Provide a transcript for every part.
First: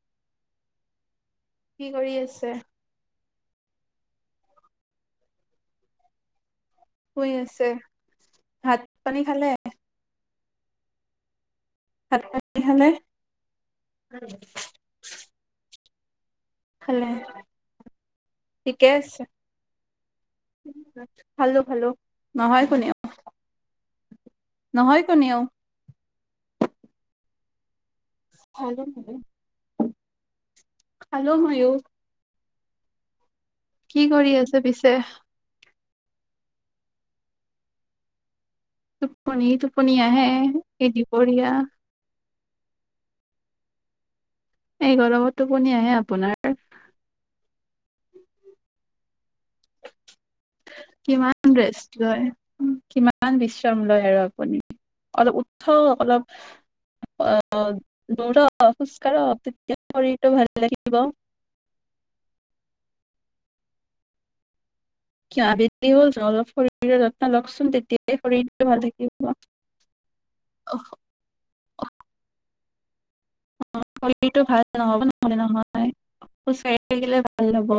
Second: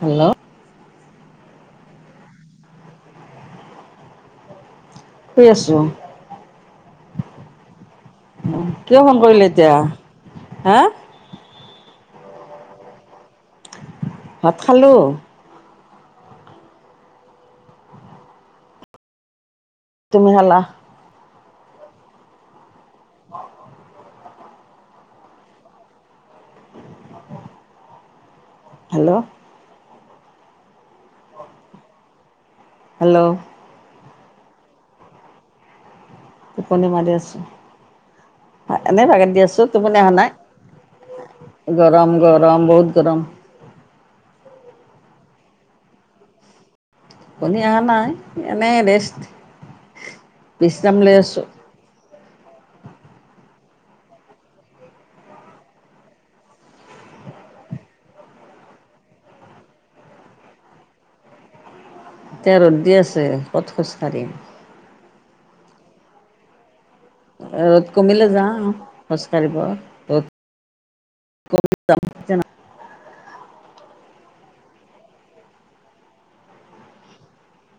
Hello! কি কৰি আছে? শুই আছো। শুই আছে? ভাত কিয় ফোন পানী কৰিলি খালে? এতিয়া? হা ভাত পানী খালে? ভাত খালো। খালে। ঠিকে আছে। তুমি খালা? খালো খালো। নহয় কোনেও। নহয় কোনেও। ভালে হেল্ল' [unintelligible] খালো মইও। হেল্ল! কি কৰি আছে পিছে? টোপনি মাৰি আছো। টোপনি টোপনি আহে এই দিপৰীয়া গৰম গৰম বহুত গৰম এই গৰমটো কোনে আহে আপোনাৰ টোপনি আহা নাই এনেই ৰেষ্ট বিশ্ৰাম লৈ আছোঁ কিমান ৰেষ্ট লয় কিমান বিশ্ৰাম লয় আৰু আপুনি অলপ উঠক অলপ আহ দৌৰক খোজ কাঢ়ক তেতিয়া শৰীৰটো ভাল লাগিব এতিয়া ৰ'দ দি আছে ক'ত খোজকাঢ়িম কিয় আবেলি হ'ল চোন অলপ ফুৰিব ৰ'দ কমিলে যাওঁ খোজ কাঢ়িব ৰ'দ কমি অ শৰীৰটো ভাল নহ'ব নহ'লে নহয় খোজ কাঢ়ি থাকিলে ভাল হ'ব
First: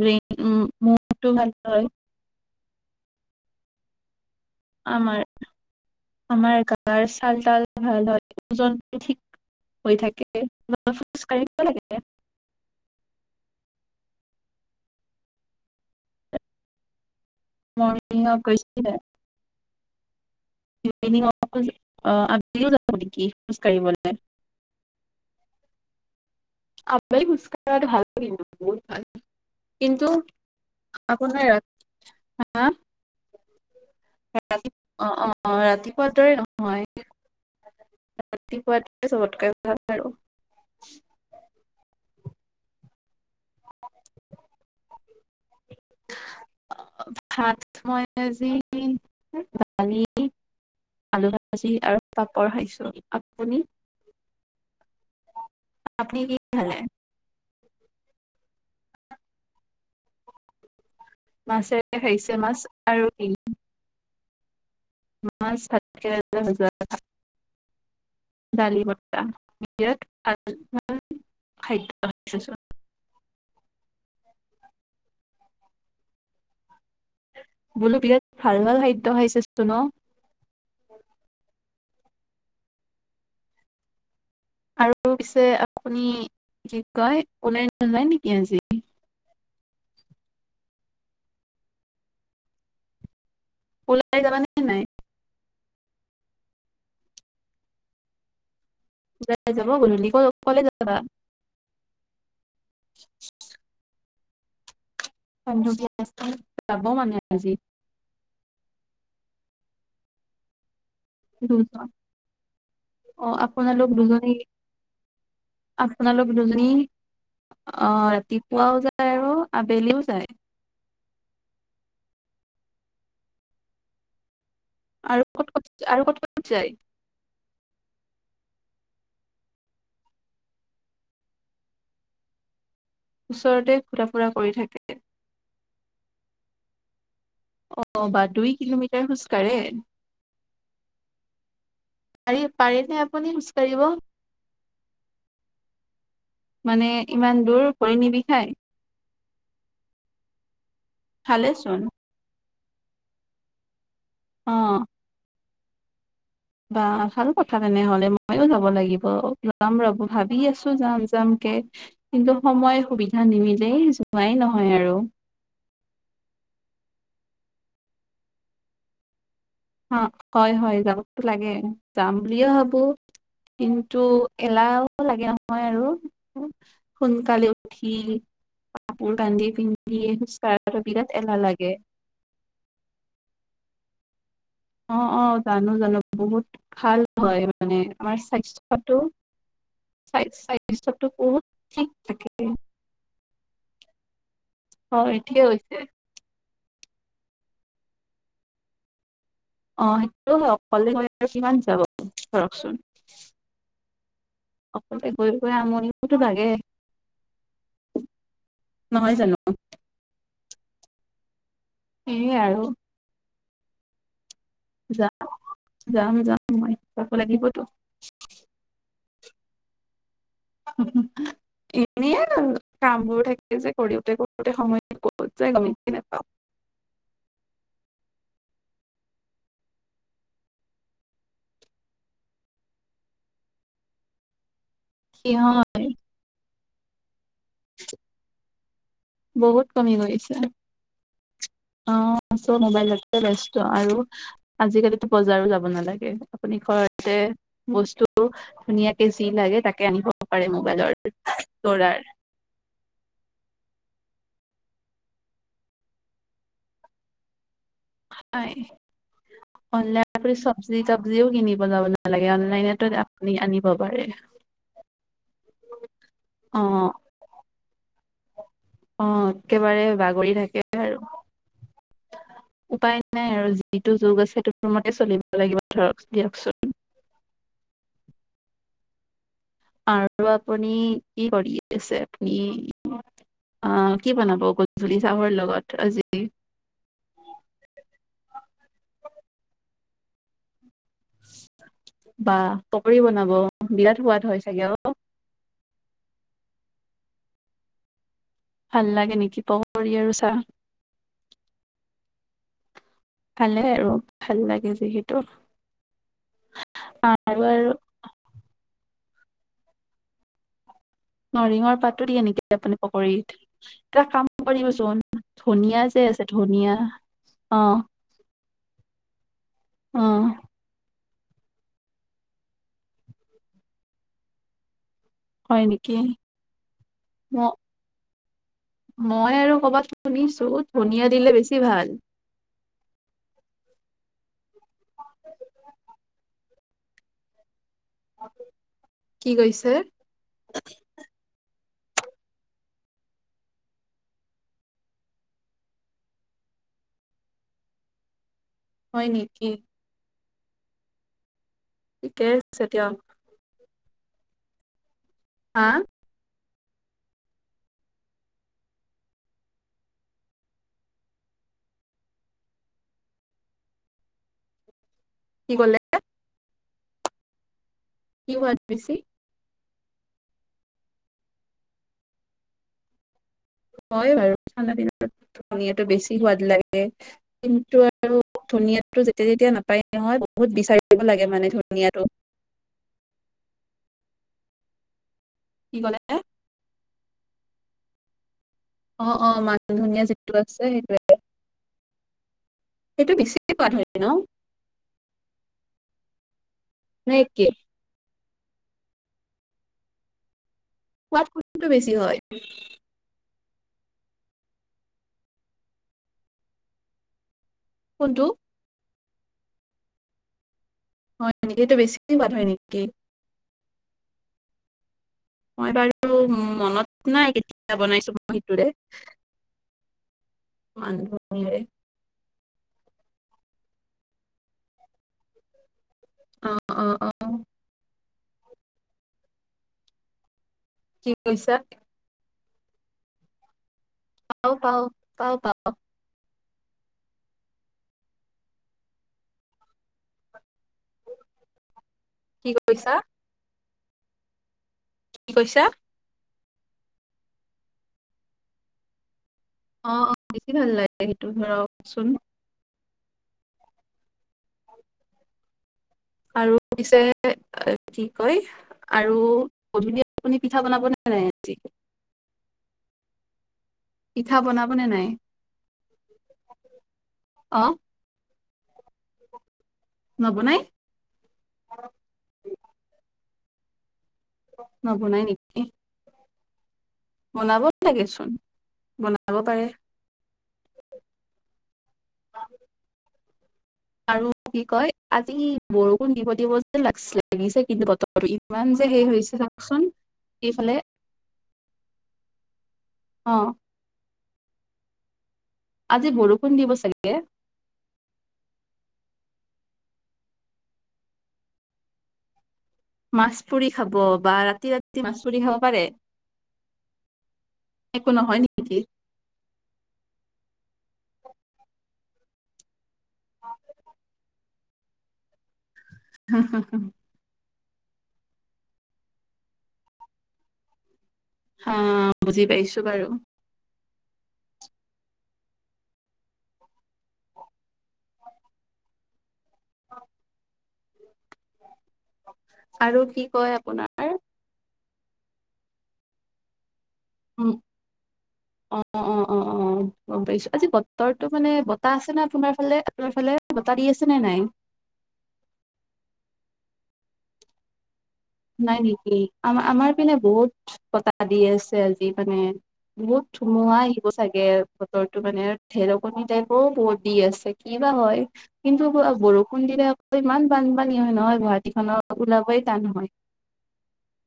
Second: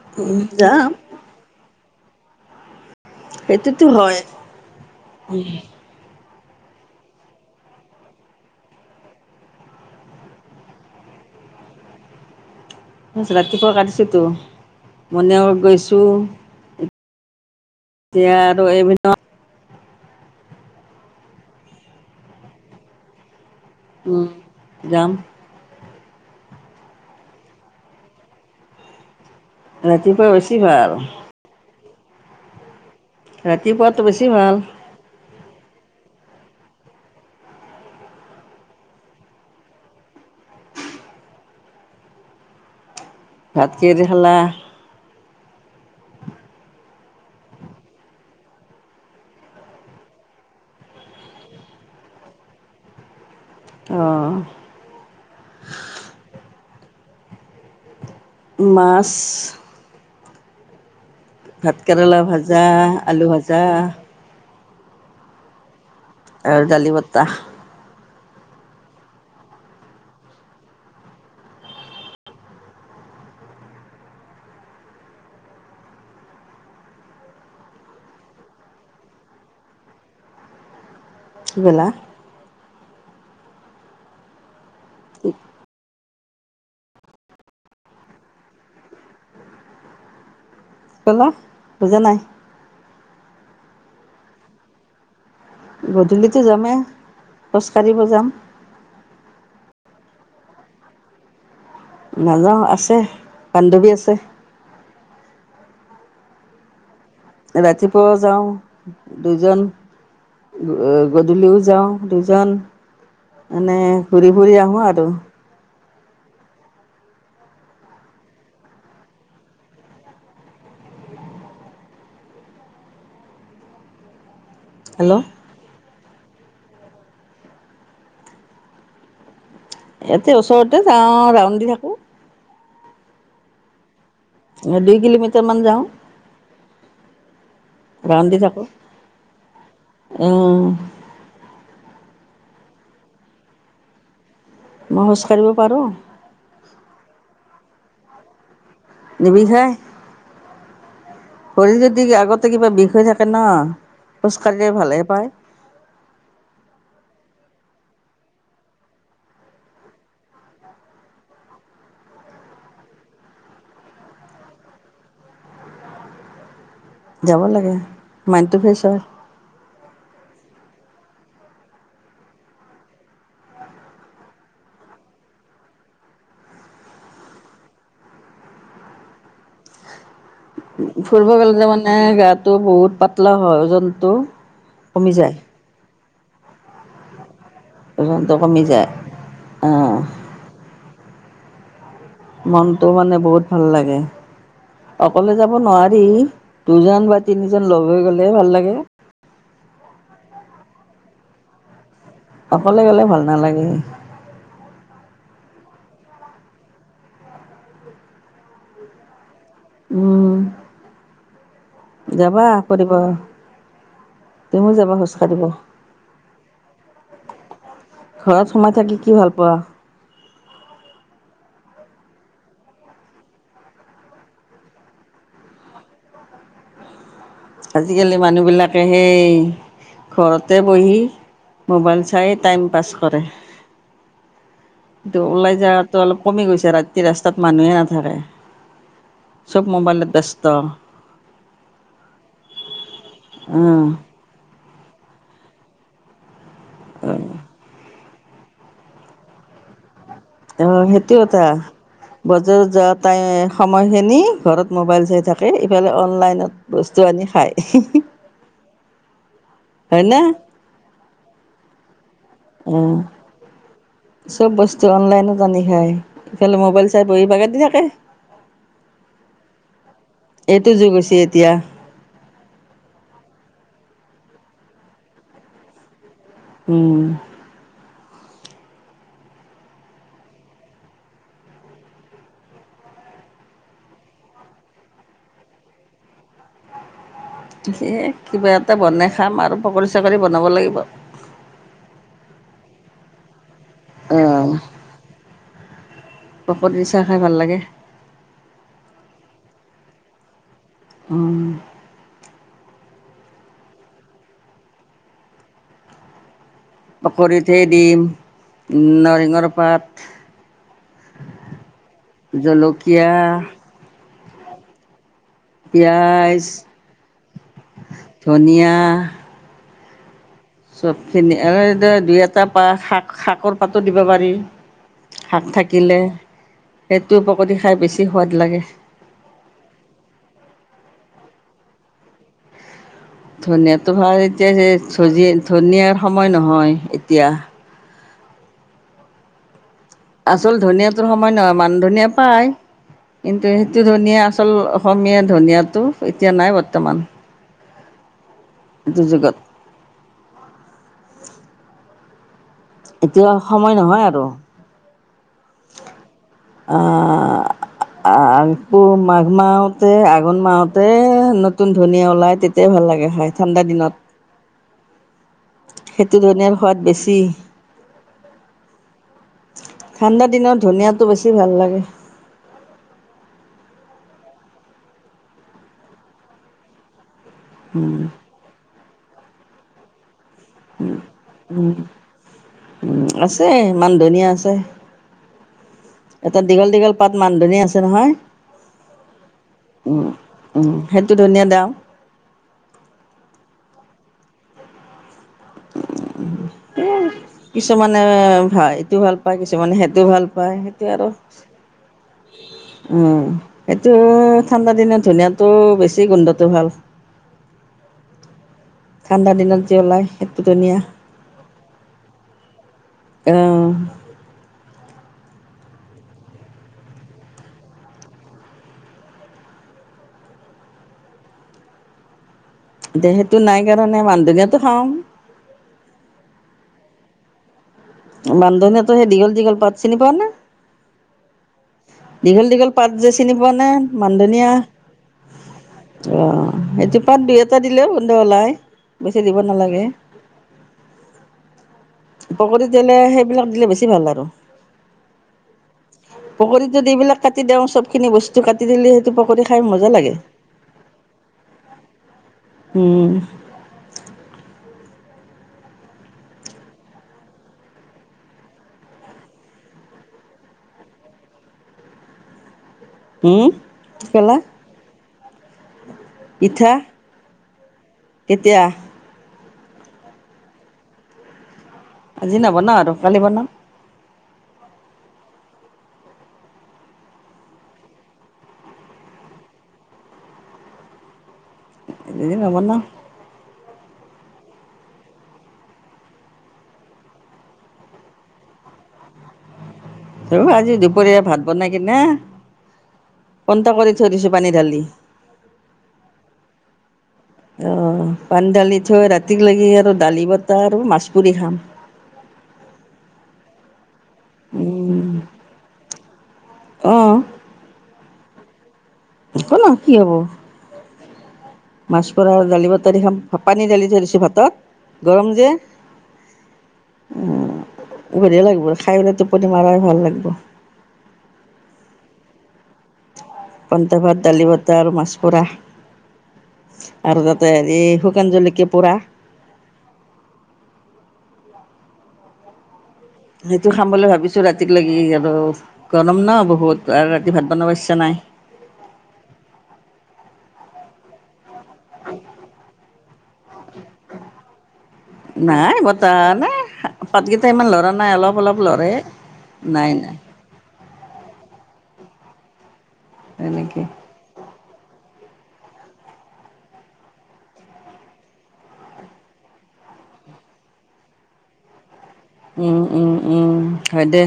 ব্ৰেইন উ যাম মনটো ভাল হয় সেইটোতো হয় আমাৰ উমহ আমাৰ গাৰ ছাল তাল ভাল হয় ওজন ঠিক হৈ থাকে খোজ কাঢ়িব লাগে ৰাতিপুৱা কাটিছোঁ টো মণিয়া ঘত গৈছোঁ মৰ্ণিং এতিয়া ৱাক আৰু এই ভিনত [unintelligible] আপুনিও যাব নেকি খোজ কাঢ়িবলে উম যাম [unintelligible] খোচকাঢ়াটো ভাল বহুত ভাল ৰাতিপুৱা বেছি ভাল হা ৰাতি ৰাতিপুৱা অ অ ৰাতি ৰাতিপুৱাৰ দৰে নহয় ৰাতিপুৱা দোৰিলে চবতকৈ ভাল আৰু ভাত কিহে দি খালা ভাত মই আজি, দালি আলু ভাজি আৰু পাপৰ খাইছোঁ। আপুনি, অঁ আপুনি কি দি খালে? মাছ, ভাত মাছেৰে কেৰেলা খাইছে মাছ ভাজা, আৰু আলু শিঙি ভাজা, মাছ ভাত, আৰু দালি বত্তা। ডালি বট্টা, বি [unintelligible] বোলো বিৰাট ভাল ভাল খাদ্য খাইছা চোন ন? বেলা। আৰু পিছে আপুনি, কি কয়, কোনেও নেযায় নেকি আজি? কলো। বুজা নাই। ওলাই যাবা নে নাই? গধূলিটো যামেই খোজ কাঢ়িব যাম। যাই যাব বোলোঁ, গলে ক ক'লে যাবা? নাযাওঁ। আছে, বান্ধৱী আছে। বান্ধবীয়ে নেক্সট টাইম যাব মানে! আজি এ ৰাতিপুৱাও যাওঁ। দুজন, উম। এ গধূলিও দুজন। যাওঁ দুজন, অ মানে আপোনালোক দুজনী ঘূৰি ফুৰি আহোঁ আৰু। আপোনালোক দুজনী, আহ ৰাতিপুৱাও যায় আৰু আবেলিও যায়। হেল্ল' আৰু ক'ত ক'ত, আৰু ক'ত ক'ত যায়? ইয়াতে ওচৰতে যাওঁ, ৰাউন দি থাকো। ওচৰতে, ঘুৰা ফুৰা কৰি থাকে অ দুই কিলোমিটাৰ মান যাওঁ। অ, বা ৰাউণ্ডি দুই থাকোঁ কিলোমিটাৰ খোজকাঢ়ে? পাৰি, পাৰে নে আপুনি খোজকাঢ়িব? ম‌ই খোজ কঢ়িব পাৰোঁ। মানে ইমান দূৰ, ভৰি নিবিষায়? নিবিষায়। ভালেচোন শৰীৰ যদি আগত, তে কিবা বিষ হৈ থাকে ন, অ খোজকাঢ়িলে ভালহে পায়। বা ভাল কথা তেনেহলে ময়ো যাব লাগিব। যাম ৰ। ভাবি আছো যাম যাম কে কিন্তু সময় সুবিধা নিমিলেই, যোৱাই নহয় আৰু। যাব লাগে, মাইণ্ডটো ফ্ৰেছ হয়। অ হয় হয়, যাবতো লাগে। যাম বুলিয়ে ভাবো, কিন্তু এলাহও লাগে নহয় আৰু। সোনকালে উঠি, কাপোৰ কানি পিন্ধি। কঢ়াটো বিৰাট ফুৰিব এলাহ গ'লে ত লাগে মানে গাটো বহুত পাতলা হয়, যত নটো। অ অ জানো জানো বহুত ভাল হয় মানে আমাৰ ওজনটো কমি যায় স্বাস্থ্যটো স্বাস্থ্য ত মনটো মানে বহুত ভাল লাগে উ হয় অকলে ঠিকে যাব হৈছে নোৱাৰি দুজন বা তিনিজন লগ হৈ গলে ভাল লাগে অ সেইটো অকলে কিমান চাব অকলে গ'লে ভাল নালাগে অকলতে গৈ গৈ আমনিতো লাগে নহয় জানো উ সেয়ে যাবা আৰু কৰিব যাম যাম যাম মই যাব লাগিবতো ঘৰত সোমাই থাকি কি ভাল পোৱা? এ কামবোৰ থাকে যে কৰোতে কৰোতে সময় কৰ যে গমে নাপাওঁ আজিকালি মানুহবিলাকে সেই ঘৰতে বহি মোবাইল চাই টাইম পাছ কৰে তটো ওলাই সিহঁত যোৱাতো অলপ কমি গৈছে ৰাতি তি তাত মানুহে নাথাকে চব বহুত কমি মোবাইলত গৈছে ব্যস্ত আহ চব মোবাইল এতে বস্ত উম আৰু আজিকালিতো বজাৰো যাব নালাগে আপুনি ঘৰতে বস্তু ধুনীয়াকে যি লাগে তাকে আনিব পাৰে অ মোবাইলৰ সেইটো এটা দ্বাৰাৰ বজাৰত যোৱা তাই সময় খিনি ঘৰত মোবাইল চাই থাকে ইফালে অনলাইনত বস্তু আনি খায় অনলাই চব্জ তাব্জি কিনি ন বনাবলৈ [unintelligible] অ চব বস্তু অনলাইনত আনি খায় ইফালে মোবাইল অ'। চাই বহি বাগে দি থাক তে অ একেবাৰে বাগৰি থাকে এইটো যুগ আৰু হৈছে এতিয়া উপায় নাই আৰুি যিটো যুগ আছে সেইটো মতে চলিব লাগিব ধৰক দিয়কচোন উম আৰু আপুনি কি কৰি আছে আপুনি আহ কি বনাব গধুলি চাহৰ লগত আজি সেয়ে কিবা এটা বনাই খাম আৰু পকৰী চাকৰি বনাব লাগিব বা পকৰি বনাব বিৰাট সোৱাদ হয় চাগে অ পকৰি দি চাহ খাই ভাল লাগে ভাল লাগে নেকি পকৰি আৰু চাঁ উম ভালে আৰু ভাল লাগে যিহেতু আৰু পকৰীত হে আৰু দিম নৰসিংহৰ পাত নৰসিংহ পাতো দিয়ে নেকি আপুনি জলকীয়া পকৰীত এ কাম কৰিবচোন ধনিয়া যে আছে পিয়াজ ধনিয়া অ ধনিয়া অঁ গোটেইখিনি দুই এটা পাত শাক শাকৰ পাতো দিব পাৰি শাক হয় নেকি থাকিলে সেইটো ম পকৰী খাই বেছি সোৱাদ লাগে মই আৰু ক'বাত শুনিছো ধুনীয়া দিলে বেছি ভাল ধনীয়াতটো ভাল এতিয়া যে ধনীয়াৰ সময় নহয় এতিয়া কি কৈছে আচল ধনীয়াটোৰ সময় নহয় মানহ ধনীয়া পায় কিন্তু সেইটো ধনীয়া আচল অসমীয়া ধনীয়াটো এতিয়া নাই বৰ্তমান এইটো হয় যুগত নেকি তাকে যেতিয়াই এতিয়া সময় নহয় আৰু হাঁ আঁহ আঁহ পুহ মাঘ মাহতে আঘোণ মাহতে নতুন ধনীয়া ওলাই তেতিয়াই ভাল লাগে খাই ঠাণ্ডা দিনত কি কলে সেই তো ধনীয়াৰ সোৱাদ বেছি কি সোৱাদ বেছি ঠাণ্ডা দিনত ধনীয়াটো বেছি ভাল লাগে হয় বাৰু ঠাণ্ডা দিন ধনীয়াটো বেছি সোৱাদ লাগে কিন্তু উম আৰু ধুনীয়া তো যেতিয়া যেতিয়া নাপায় নহয় বহুত বিচাৰিব লাগে মানে উম ধনিয়াটো উম আছে মান ধনীয়া আছে ছে কি ক'লে এটা দীঘল দীঘল পাত মানধনীয়া আছে নহয় অঁ অঁ মান ধনীয়া উম যিটো আছে উম সেইটো সেইটোৱে ধনিয়া দাম সেইটো বেছি সোৱাদ হয় ন উম এ নে একে কিছুমানে হয় এইটোও ভাল পায় কিছুমানে সেইটো ভাল পায় আৰু সোৱাদ কোনটোৰ বেছি হয় উম সেটো ঠাণ্ডা দিন ধুনীয়াতটো বেছি গোন্ধটো ভাল কোনটো ঠাণ্ডা দিনত যি ওলাই সেইটো ধুনীয়া হয় নেকি সেইটো বেছি সোৱাদ হয় নেকি অ মই বাৰু মনত নাই কেতিয়া বনাইছো মই সিটোৰে মানু এতিয়া সেইটো নাই কাৰণে মান ধনীয়াটো খাওঁ অ অ অ মান ধনীয়াতো সেই দীঘল দীঘল পাত চিনি পোৱা নে কি কৈছা দীঘল দীঘল পাত যে চিনি পোৱা না মানদনীয়া পাও পাও পাও পাও অ সেইটো পাত দুই এটা দিলেও গোন্ধ ওলাই বেছি দিব নালাগে কি পকতি কৈছা তেলে সেইবিলাক দিলে বেছি টো ভাল আৰু কি কৈছা পক য এইবিলাক কাটি দিওঁ চব খিনি বস্তু কাটি দিলে সেইটো পকৰি অ বেছি ভাল লাগে সেইটো ধৰাকচোন উ আৰু পিছে কি কয় আৰু গধূলি আপুনি পিঠা বনাবনে নাই আজি হম কি ক'লা? পিঠা বনাবনে নাই পিঠা অ কেতিয়া নব নাই আজি নবনাওঁ আৰু কালি বনাওঁ নৱনাই বনাবই লাগেচোন বনাব পাৰে এ নহব ন আৰু কি কয় আজি বৰষুণ দিব দিব যেন লাগিছে কিন্তু বতৰটো ইমান যে হে হৈছে চাওকচোন ৰ এইফালে আজি দুপৰীয়া ভাত বনাই কিনে অ', কোনটা কৰি থৈ দিছো পানী ঢালি আজি বৰষুণ দিব চাগে আহ পানধলি চ ৰা ৰাতিক লাগি আৰু দালি বতাহ আৰু মাছ পুৰি খাম মাছ পুৰি খাব বা ৰাতি ৰাতি মাছ পৰি খাব পাৰে আহ ো নহয় নেকি আ ক ন কি হব মাছ প দালি ব তাৰখ পানী দালি থ দিছো ভাতত গৰম যে হ হ হ ভৰি লাগিব খাই পেলাই টোপনি মৰাই ভাল লাগিব হ বুজি পাইছো বাৰু কন্তা ভাত দালি ভতা আৰু মাছ পোৰা আৰু তাতে হেৰি শুকান জলকীয়া পোৰা অ আৰু কি কয় সেইটো খাম বুলি আপোনাৰ ভাবিছো ৰাতিপুৱা লাগি আৰু আৰু গৰম ন বহুত ত আৰু ৰাতি ভাত উম, বনাব ইচ্ছা নাই অ', তইটো মানে বতটা আছে নে আপোনাৰ ফালে আপোনাৰ ফালে বটাহ দি আছে নে নাই পতি কিটাইমান লৰা নাই অলপ অলপ নাই লৰে। নেকি আমাৰ নাই আমাৰ পিনে নাই বহুত কটাাহ দি আছে আজি আানে বহুত ধুমুহা এনেকে আহিব চাগে বতৰো মানে ঢেৰকনি টাইপও বু দি আছে ক বাা হয় কিন্তু বৰষুণ দিলে আকৌ ইমান বানপানী হয় নহয় গুৱাহাটী খনৰ উওলয় তা উম নহয় উম হয় দে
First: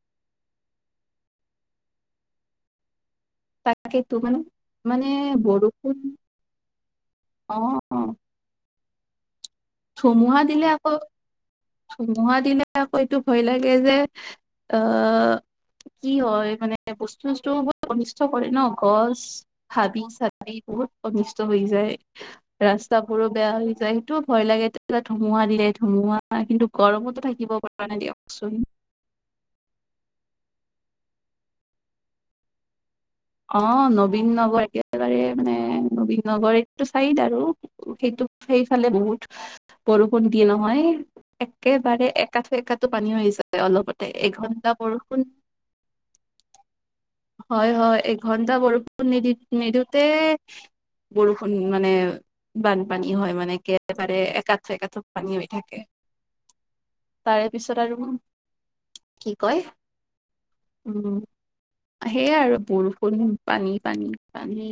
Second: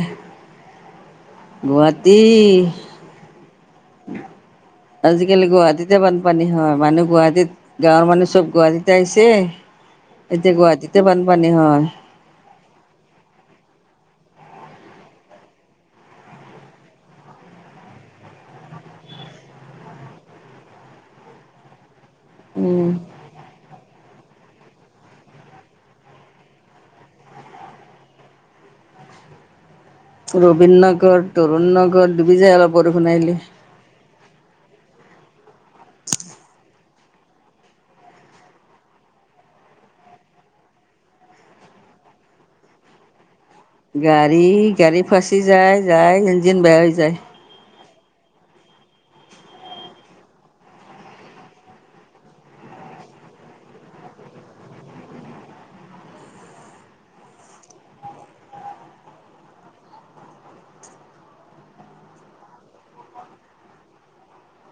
গুৱাহাটী তাকেইতো মানে মানে আজিকালি গুৱাহাটীতে বৰষুণ বানপানী হয় মানুহ গুৱাহাটীত গাঁৱৰ মানুহ চব গুৱাহাটীত তাইছে ধমুহা দিলে আকৌ হয় ঝু [unintelligible] মুহা দিলে আকৌ এইটো ভয় লাগে যে আহ কি হয় মানে বস্তু ব্তু বহুত অনিষ্ট কৰে ন গছ হাবি চাবি বহুত অনিষ্ট হৈ যায় উম। ৰাস্তা বোৰো বেয়া হৈ যায় সেইটোও ভয় লাগে তেতিয়া ধুমুহা দিলে ধুমুহা কিন্তু গৰমোতো থাকিব পৰা নাই দিয়কচোন ৰবীন নগৰ তৰুণ নগৰ দুবি যোই অলপ আহিলে। অ নবীন নগৰ একেবাৰে মানে নবীন নগৰ চাইড আৰু সেইটো সেইফালে বহুত বৰষুণ দিয়ে নহয় একেবাৰে এঠো এটোো পানী হৈ আহি যায় অলপতে গাড়ী এঘন্টা গাড়ী বৰষুণ ফাচি যায় যায় ইঞ্জিন বেয়া হৈ যায় ঘন্টা বৰষুণ নিদি নিদিোতে বৰষুণ মানে বানপানী হয় মানে একেবাৰে এঠ এঠো পানী হৈ থাকে তাৰে পিছত আৰু কি কয় উম সেয়াই আৰু বৰষু পানী পানী পানী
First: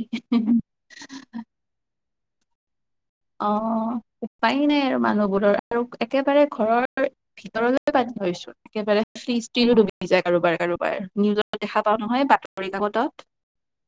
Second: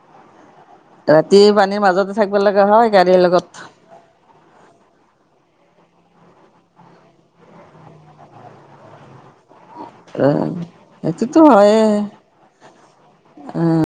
ৰাতি পানীৰ মাজতে থাকিব লগাগা হয় গাড়ীৰ লগত। অ উপায় নাই আৰু মানুহবোৰৰ আৰু একেবাৰে ঘৰৰ ভিতৰলৈ পান্ধী থৈছো একেবাৰে ফ্ৰিজ লো ডুবি যায় অ' কাৰোবাৰ কাৰোবাৰ সেইটোতো নিউজত দেখা পাও হয়ে। নহয় বাতৰি কাকতত